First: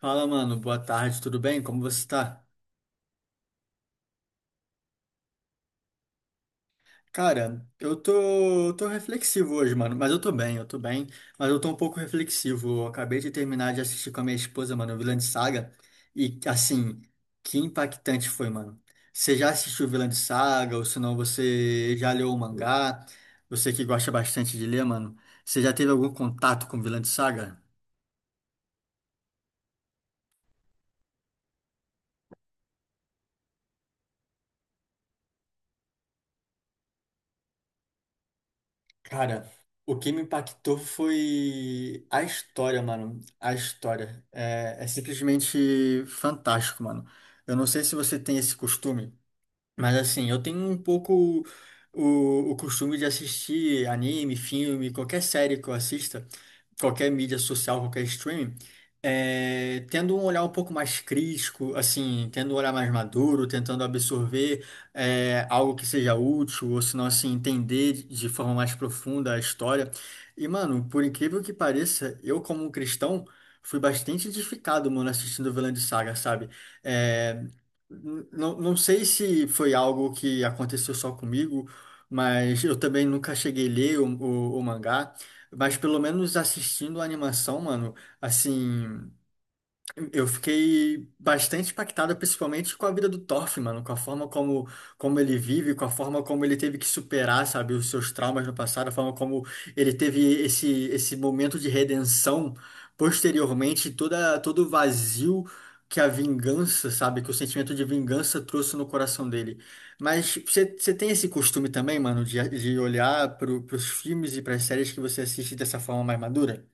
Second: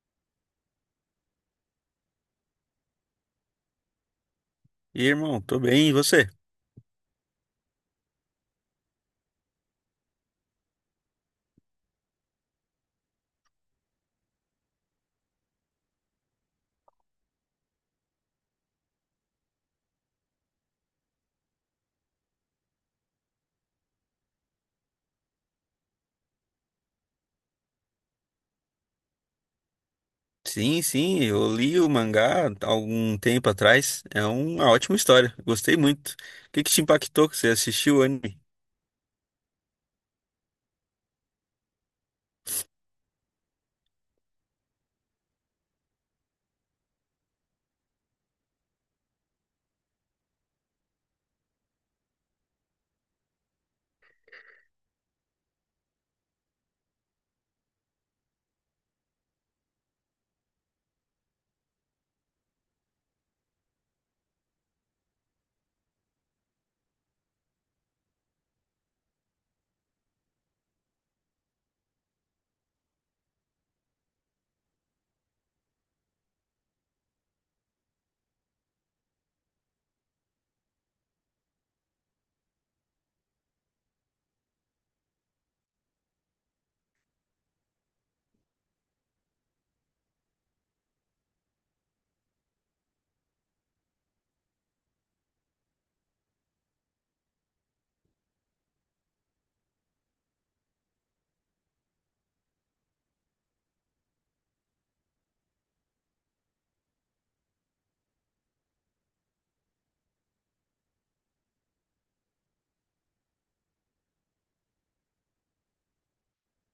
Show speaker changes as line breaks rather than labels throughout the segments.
Fala, mano. Boa tarde, tudo bem? Como você tá?
E aí, irmão, tô bem, e você?
Cara, eu tô reflexivo hoje, mano. Mas eu tô bem, eu tô bem. Mas eu tô um pouco reflexivo. Eu acabei de terminar de assistir com a minha esposa, mano, Vinland Saga. E, assim, que impactante foi, mano. Você já assistiu Vinland Saga? Ou se não, você já leu o mangá? Você que gosta bastante de ler, mano. Você já teve algum contato com Vinland Saga?
Sim, sim, eu li o mangá há algum tempo atrás. É uma ótima história, gostei muito. O que que te impactou que você assistiu o anime?
Cara, o que me impactou foi a história, mano. A história. É simplesmente fantástico, mano. Eu não sei se você tem esse costume. Mas assim, eu tenho um pouco o costume de assistir anime, filme, qualquer série que eu assista, qualquer mídia social, qualquer streaming, tendo um olhar um pouco mais crítico, assim, tendo um olhar mais maduro, tentando absorver algo que seja útil, ou se não, assim, entender de forma mais profunda a história. E, mano, por incrível que pareça, eu como um cristão, fui bastante edificado, mano, assistindo Vinland Saga, sabe? É, não sei se foi algo que aconteceu só comigo, mas eu também nunca cheguei a ler o mangá. Mas pelo menos assistindo a animação, mano, assim. Eu fiquei bastante impactado, principalmente com a vida do Thorfinn, mano, com a forma como, como ele vive, com a forma como ele teve que superar, sabe, os seus traumas no passado, a forma como ele teve esse momento de redenção posteriormente, todo o vazio que a vingança, sabe, que o sentimento de vingança trouxe no coração dele. Mas você tem esse costume também, mano, de olhar para os filmes e para as séries que você assiste dessa forma mais madura?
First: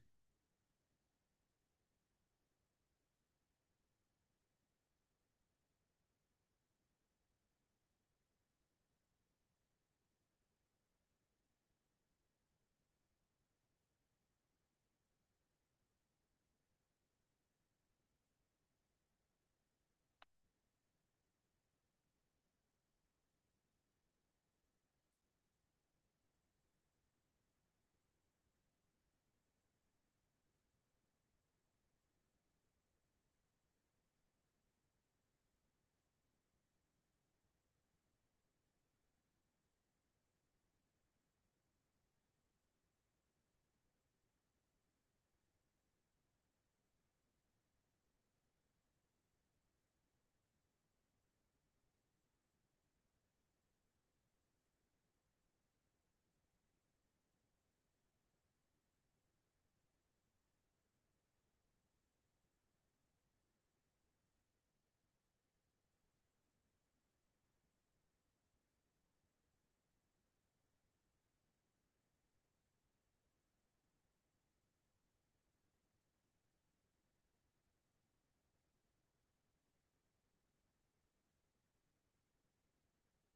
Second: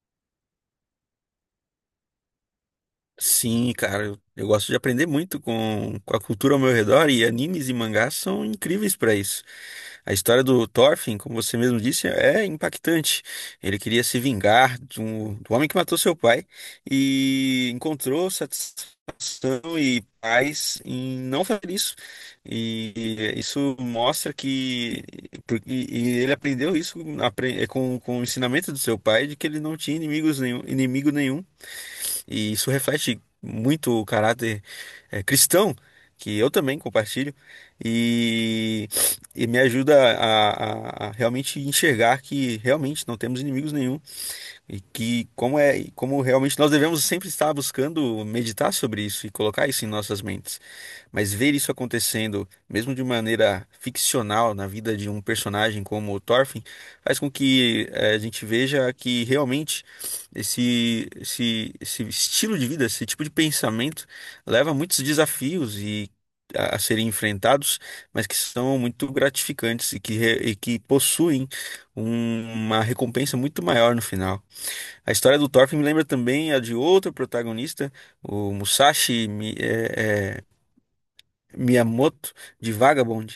Sim, cara, eu gosto de aprender muito com a cultura ao meu redor, e animes e mangás são incríveis pra isso. A história do Thorfinn, como você mesmo disse, é impactante. Ele queria se vingar de do homem que matou seu pai e encontrou satisfação e paz em não fazer isso. E isso mostra que ele aprendeu isso com o ensinamento do seu pai, de que ele não tinha inimigo nenhum, e isso reflete muito o caráter cristão, que eu também compartilho, e, e me ajuda a, a realmente enxergar que realmente não temos inimigos nenhum, e que como é, como realmente nós devemos sempre estar buscando meditar sobre isso e colocar isso em nossas mentes. Mas ver isso acontecendo, mesmo de maneira ficcional, na vida de um personagem como o Thorfinn, faz com que a gente veja que realmente esse estilo de vida, esse tipo de pensamento, leva a muitos desafios e a serem enfrentados, mas que são muito gratificantes e que, e que possuem uma recompensa muito maior no final. A história do Thorfinn me lembra também a de outro protagonista, o Musashi. Miyamoto de Vagabond,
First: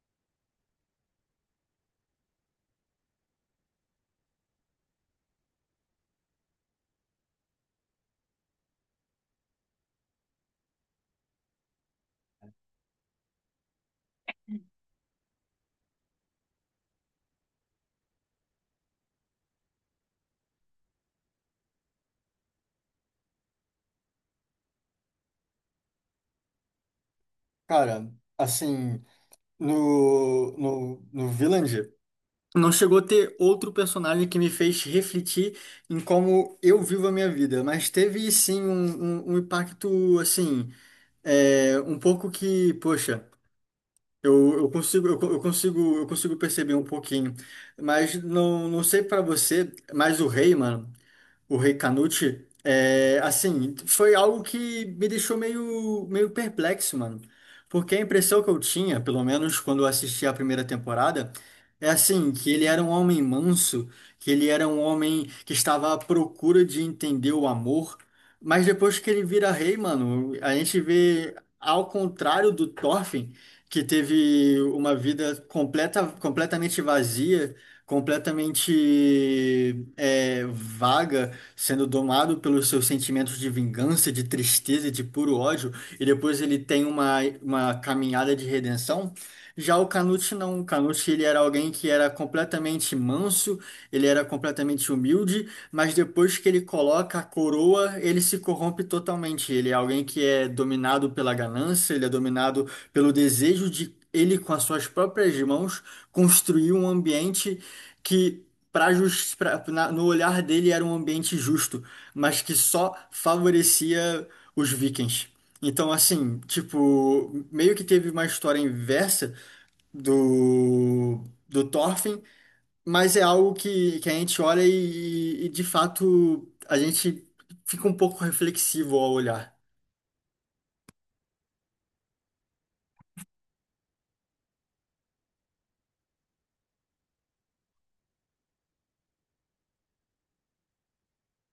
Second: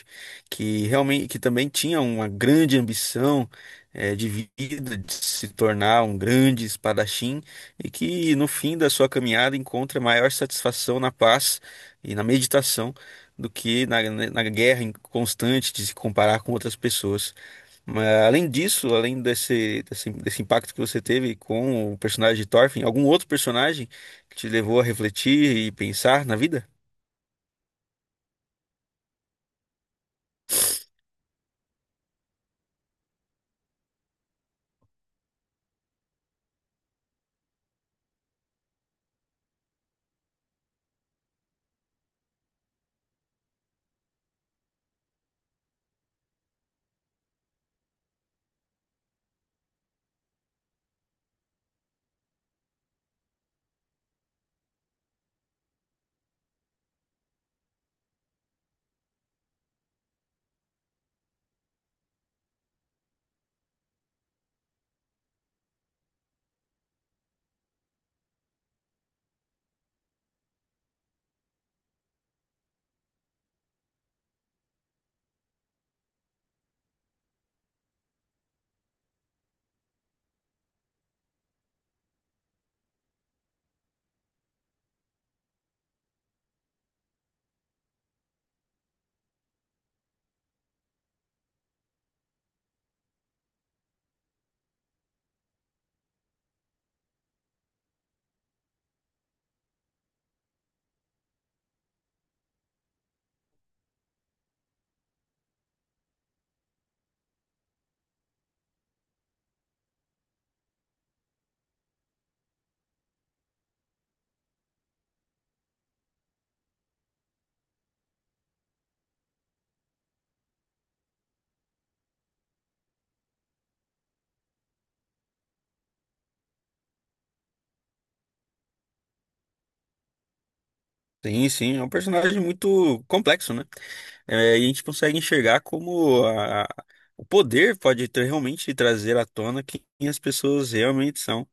que realmente que também tinha uma grande ambição de vida, de se tornar um grande espadachim, e que no fim da sua caminhada encontra maior satisfação na paz e na meditação do que na, né, na guerra constante de se comparar com outras pessoas. Mas, além disso, além desse impacto que você teve com o personagem de Thorfinn, algum outro personagem que te levou a refletir e pensar na vida?
Cara, assim. No Vinland, não chegou a ter outro personagem que me fez refletir em como eu vivo a minha vida, mas teve sim um impacto assim, é, um pouco que, poxa, eu consigo, eu, co- eu consigo perceber um pouquinho, mas não sei pra você, mas o rei, mano. O Rei Canute, é, assim, foi algo que me deixou meio perplexo, mano. Porque a impressão que eu tinha, pelo menos quando eu assisti a primeira temporada, é assim, que ele era um homem manso, que ele era um homem que estava à procura de entender o amor. Mas depois que ele vira rei, mano, a gente vê, ao contrário do Thorfinn, que teve uma vida completamente vazia, completamente vaga sendo domado pelos seus sentimentos de vingança, de tristeza, e de puro ódio, e depois ele tem uma caminhada de redenção. Já o Canute não, o Canute ele era alguém que era completamente manso, ele era completamente humilde, mas depois que ele coloca a coroa, ele se corrompe totalmente. Ele é alguém que é dominado pela ganância, ele é dominado pelo desejo de ele, com as suas próprias mãos, construir um ambiente que pra, jus- pra- na- no olhar dele era um ambiente justo, mas que só favorecia os vikings. Então, assim, tipo, meio que teve uma história inversa do, do Thorfinn, mas é algo que a gente olha e, de fato, a gente fica um pouco reflexivo ao olhar.
Sim, sim, é um personagem muito complexo, né? É, e a gente consegue enxergar como o poder pode realmente trazer à tona quem as pessoas realmente são.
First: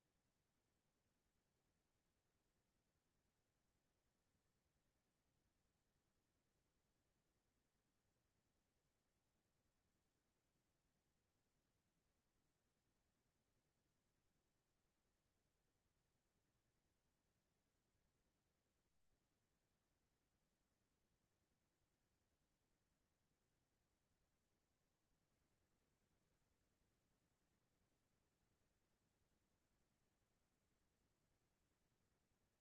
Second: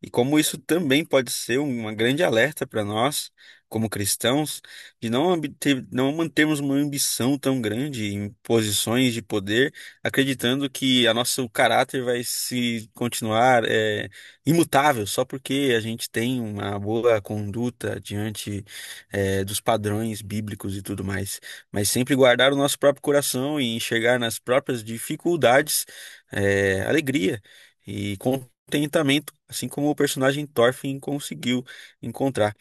E como isso também pode ser uma grande alerta para nós, como cristãos, de não, não mantermos uma ambição tão grande em posições de poder, acreditando que a nosso caráter vai se continuar imutável só porque a gente tem uma boa conduta diante dos padrões bíblicos e tudo mais. Mas sempre guardar o nosso próprio coração e enxergar nas próprias dificuldades alegria e contentamento, assim como o personagem Thorfinn conseguiu encontrar.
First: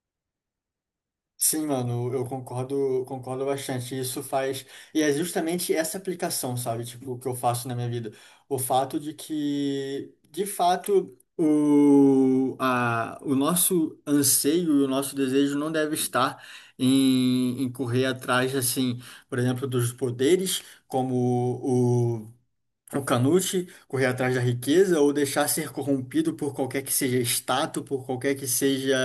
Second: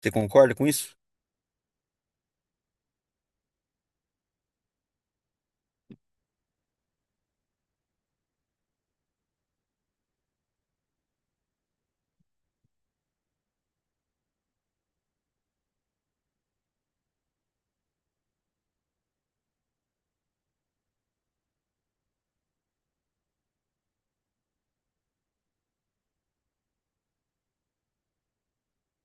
Você concorda com isso?
Sim, mano, eu concordo, concordo bastante. Isso faz. E é justamente essa aplicação, sabe? Tipo, o que eu faço na minha vida. O fato de que, de fato, o nosso anseio e o nosso desejo não deve estar em, em correr atrás, assim, por exemplo, dos poderes, como o Canute correr atrás da riqueza ou deixar ser corrompido por qualquer que seja status, por qualquer que seja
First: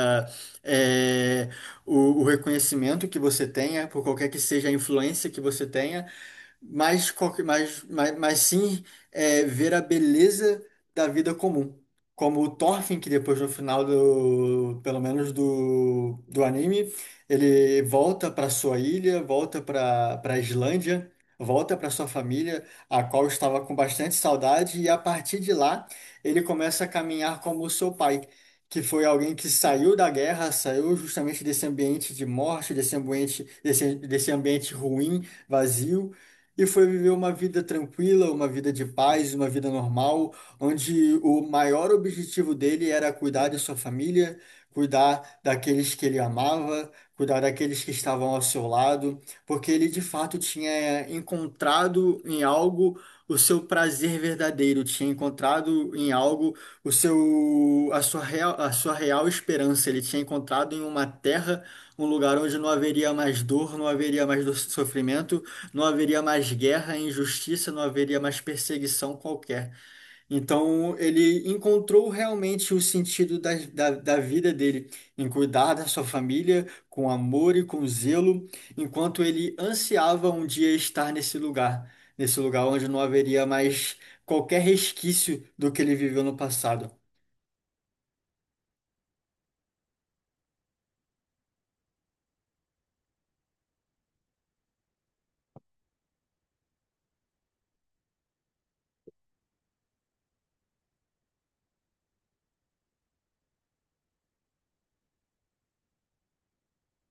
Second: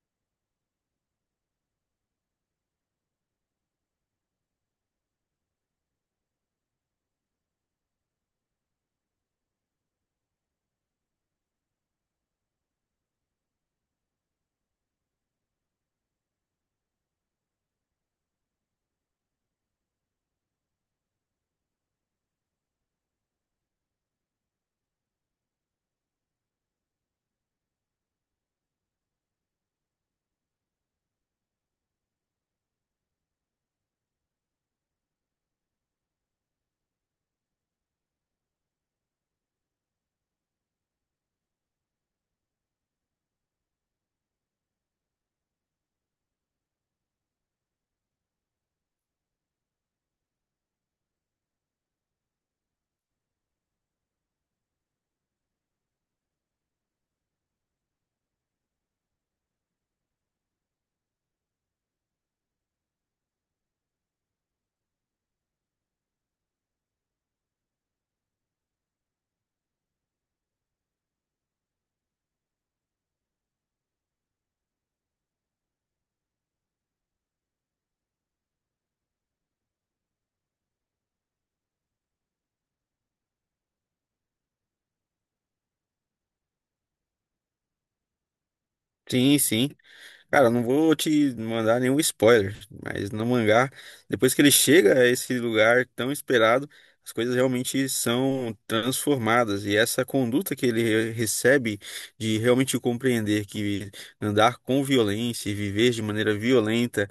eh, o reconhecimento que você tenha, por qualquer que seja a influência que você tenha, mas, mas sim é, ver a beleza da vida comum. Como o Thorfinn, que depois no final do, pelo menos do, do anime, ele volta para sua ilha, volta para Islândia, volta para sua família, a qual estava com bastante saudade, e a partir de lá ele começa a caminhar como o seu pai, que foi alguém que saiu da guerra, saiu justamente desse ambiente de morte, desse ambiente, desse, desse ambiente ruim, vazio e foi viver uma vida tranquila, uma vida de paz, uma vida normal, onde o maior objetivo dele era cuidar de sua família, cuidar daqueles que ele amava, cuidar daqueles que estavam ao seu lado, porque ele de fato tinha encontrado em algo o seu prazer verdadeiro, tinha encontrado em algo o seu a sua real esperança, ele tinha encontrado em uma terra, um lugar onde não haveria mais dor, não haveria mais sofrimento não haveria mais guerra, injustiça, não haveria mais perseguição qualquer. Então ele encontrou realmente o sentido da vida dele em cuidar da sua família com amor e com zelo, enquanto ele ansiava um dia estar nesse lugar onde não haveria mais qualquer resquício do que ele viveu no passado.
Sim, sim. Cara, não vou te mandar nenhum spoiler, mas no mangá, depois que ele chega a esse lugar tão esperado, as coisas realmente são transformadas. E essa conduta que ele recebe, de realmente compreender que andar com violência e viver de maneira violenta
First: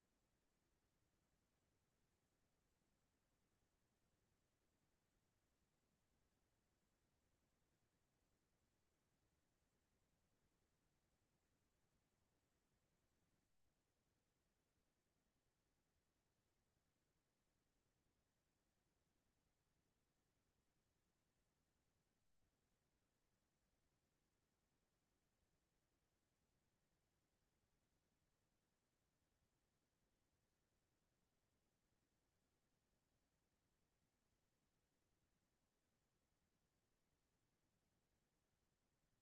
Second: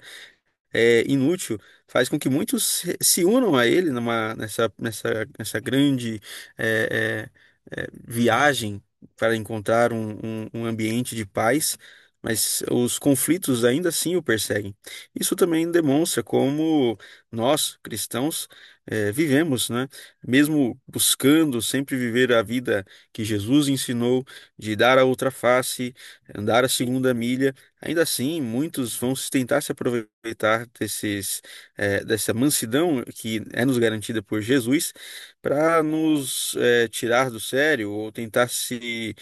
é, inútil, faz com que muitos se unam a ele numa, nessa grande é, viagem para encontrar um ambiente de paz, mas os conflitos ainda assim o perseguem. Isso também demonstra como nós, cristãos, é, vivemos, né? Mesmo buscando sempre viver a vida que Jesus ensinou, de dar a outra face, andar a segunda milha. Ainda assim, muitos vão tentar se aproveitar desses, dessa mansidão que é nos garantida por Jesus, para nos tirar do sério, ou tentar se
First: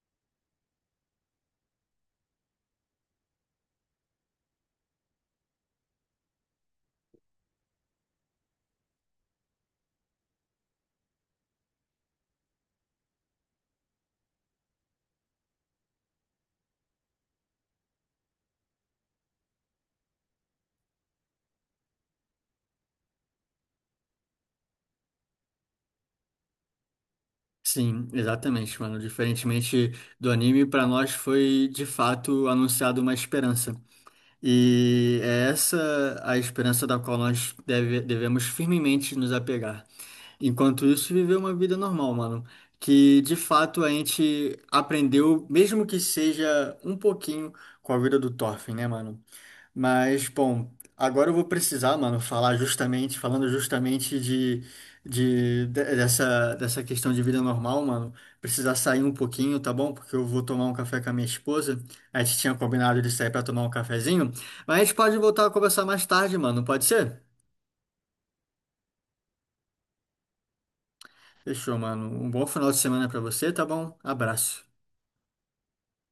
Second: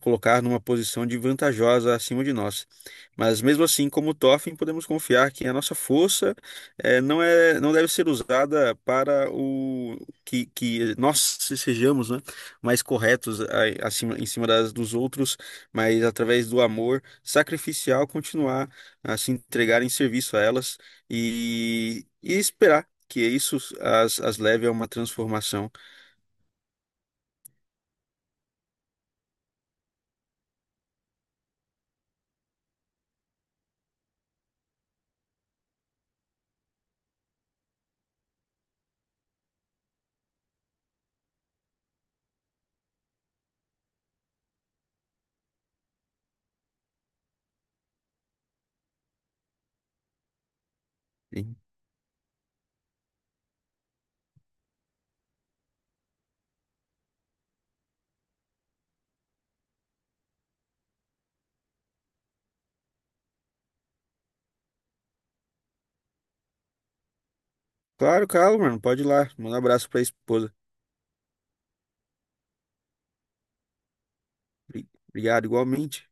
colocar numa posição de vantajosa acima de nós. Mas mesmo assim, como Toffin, podemos confiar que a nossa força não é, não deve ser usada para o que, que nós sejamos, né, mais corretos acima, em cima das, dos outros, mas através do amor sacrificial continuar a se entregar em serviço a elas e esperar que isso as, as leve a uma transformação.
Sim, exatamente, mano. Diferentemente do anime, pra nós foi de fato anunciado uma esperança. E é essa a esperança da qual nós devemos firmemente nos apegar. Enquanto isso, viver uma vida normal, mano. Que de fato a gente aprendeu, mesmo que seja um pouquinho, com a vida do Thorfinn, né, mano? Mas, bom, agora eu vou
E,
precisar, mano, falando justamente dessa, dessa questão de vida normal, mano. Precisar sair um pouquinho, tá bom? Porque eu vou tomar um café com a minha esposa. A gente tinha combinado de sair pra tomar um cafezinho. Mas a gente pode voltar a conversar mais tarde, mano. Pode ser?
claro, Carlos, mano, pode ir lá. Manda um abraço para a esposa.
Fechou, mano. Um bom final de semana pra você, tá bom? Abraço.
Obrigado, igualmente.